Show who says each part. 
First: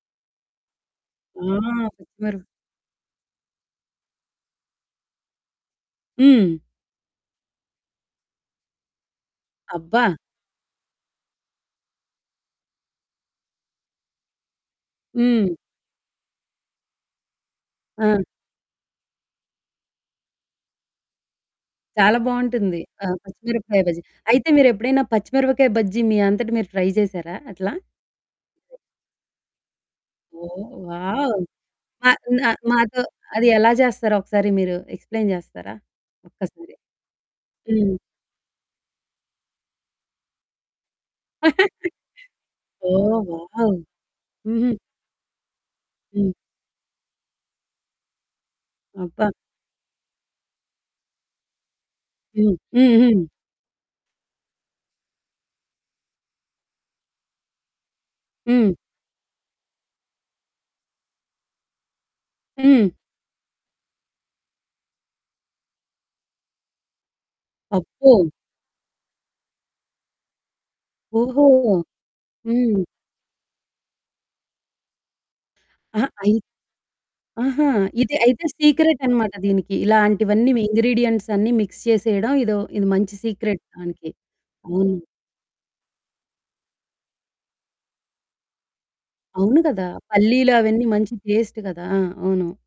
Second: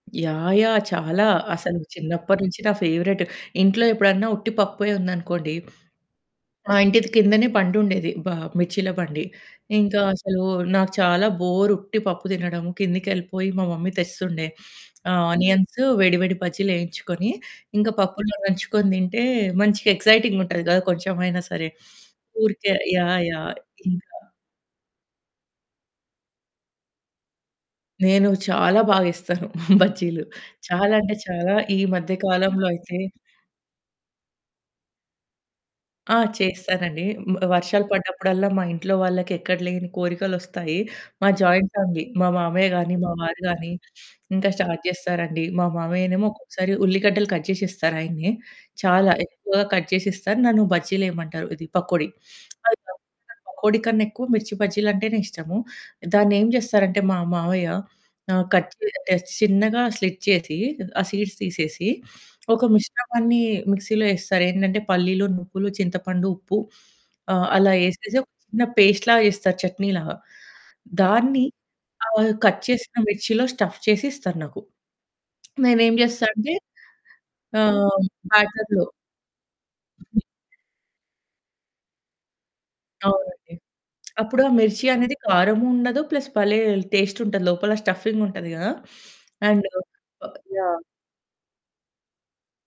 Speaker 1: Yeah! Yeah! చాలా.
Speaker 2: ఆ!
Speaker 1: అసలు
Speaker 2: పచ్చిమరు
Speaker 1: చిన్నప్పనుంచి నా ఫేవరెట్. ఇంట్లో ఎప్పుడన్నా ఉట్టి పప్పే ఉందనుకోండి,
Speaker 2: హ్మ్.
Speaker 1: మా ఇంటిది కిందనే బండుండేది, బ మిర్చిల బండి. ఇంకా
Speaker 2: అబ్బా!
Speaker 1: అసలూ నాకు చాలా బోరు ఉట్టి పప్పు దినడము. కిందకెళ్ళిపోయి మా మమ్మీ తెస్తుండే. ఆహ్,
Speaker 2: హ్మ్.
Speaker 1: ఆనియన్స్, వేడి, వేడి బజ్జీలేయించుకొని, ఇంక
Speaker 2: ఆ!
Speaker 1: పప్పులో నంచుకోని తింటే, మంచిగ ఎక్సైటింగ్‌గా ఉంటది గదా! కొంచెమైనా సరే.
Speaker 2: చాలా
Speaker 1: ఊరికే
Speaker 2: బావుంటుంది. ఆ
Speaker 1: యాహ్! యాహ్!
Speaker 2: పచ్చిమిరపకాయ బజ్జీ.
Speaker 1: ఇంకా
Speaker 2: అయితే, మీరెప్పుడైనా పచ్చిమిరపకాయ బజ్జీ మీ అంతట మీరు ట్రై జేశారా అట్లా?
Speaker 1: నేను చాలా బాగేస్తాను బజ్జీలు.
Speaker 2: ఓహ్!
Speaker 1: చాలా అంటే
Speaker 2: వావ్!
Speaker 1: చాలా. ఈ
Speaker 2: మా
Speaker 1: మధ్య
Speaker 2: నా
Speaker 1: కాలంలో అయితే
Speaker 2: మాతో అది ఎలా జేస్తారో ఒకసారి మీరు ఎక్స్‌ప్లెయిన్ జేస్తారా
Speaker 1: ఆ!
Speaker 2: ఒక్కసారి?
Speaker 1: చేస్తానండి. మ్ వర్షాలు
Speaker 2: హ్మ్.
Speaker 1: పడ్డప్పుడల్లా, మా ఇంట్లో వాళ్ళకెక్కడ లేని కోరికలొస్తాయి. మాది జాయింట్ ఫ్యామిలీ. మా మామయ్య గానీ, మా
Speaker 2: ఓహ్!
Speaker 1: వారు గానీ,
Speaker 2: వావ్!
Speaker 1: ఇంక
Speaker 2: హుహు.
Speaker 1: స్టార్ట్ జేస్తారండి. మా మామయ్యనేమో
Speaker 2: హ్మ్.
Speaker 1: ఒక్కొక్కసారి ఉల్లిగడ్డలు కట్ జేసిస్తారు ఆయనే. చాలా
Speaker 2: అబ్బా!
Speaker 1: ఎక్కువగా కట్ చేసిస్తారు, నన్ను బజ్జీలెయమంటారు, ఇది పకోడి.
Speaker 2: హ్మ్. హ్మ్.
Speaker 1: [unintelligible]
Speaker 2: హ్మ్.
Speaker 1: పకోడి కన్నెక్కువ మిర్చి బజ్జీలంటేనే ఇష్టము. దాన్నేం జేస్తారంటే మా మావయ్య, ఆహ్,
Speaker 2: హ్మ్.
Speaker 1: కట్ చే ఆహ్, చిన్నగా స్లిట్ చేసి, ఆ సీడ్స్ తీసేసి, ఒక
Speaker 2: హ్మ్.
Speaker 1: మిశ్రమాన్నీ మిక్సీలో యేస్తారేందంటే, పల్లీలు, నువ్వులు, చింతపండు, ఉప్పు, ఆహ్, అలా
Speaker 2: అబ్బో!
Speaker 1: యేసేసి ఒక చిన్న పేస్ట్‌ లాగ జేస్తారు చట్నీలాగా. దాన్ని
Speaker 2: ఓహోహో!
Speaker 1: ఆహ్, కట్
Speaker 2: హ్మ్.
Speaker 1: చేసిన మిర్చిలో స్టఫ్ చేసి ఇస్తరు నాకు. మేమేం
Speaker 2: అహా!
Speaker 1: జేస్తా
Speaker 2: అయి
Speaker 1: అంటే,
Speaker 2: ఆహా!
Speaker 1: ఆహ్,
Speaker 2: ఇది అయితే
Speaker 1: బ్యాటర్‌లో
Speaker 2: సీక్రెటనమాట దీనికి. ఇలాంటివన్నీ ఇంగ్రీడియెంట్సన్నీ మిక్స్ చేసేయడం, ఇదో, ఇది మంచి
Speaker 1: అవునండి.
Speaker 2: సీక్రెట్ దానికి.
Speaker 1: అప్పుడు ఆ మిర్చి
Speaker 2: అవును.
Speaker 1: అనేది కారము ఉండదు, ప్లస్ భలే టేస్టుంటది, లోపల స్టఫ్ఫింగుంటది గదా!
Speaker 2: అవును
Speaker 1: అండ్
Speaker 2: కదా!
Speaker 1: బ యాహ్!
Speaker 2: పల్లీలవన్నీ మంచి టేస్ట్ గదా! ఆ! అవును.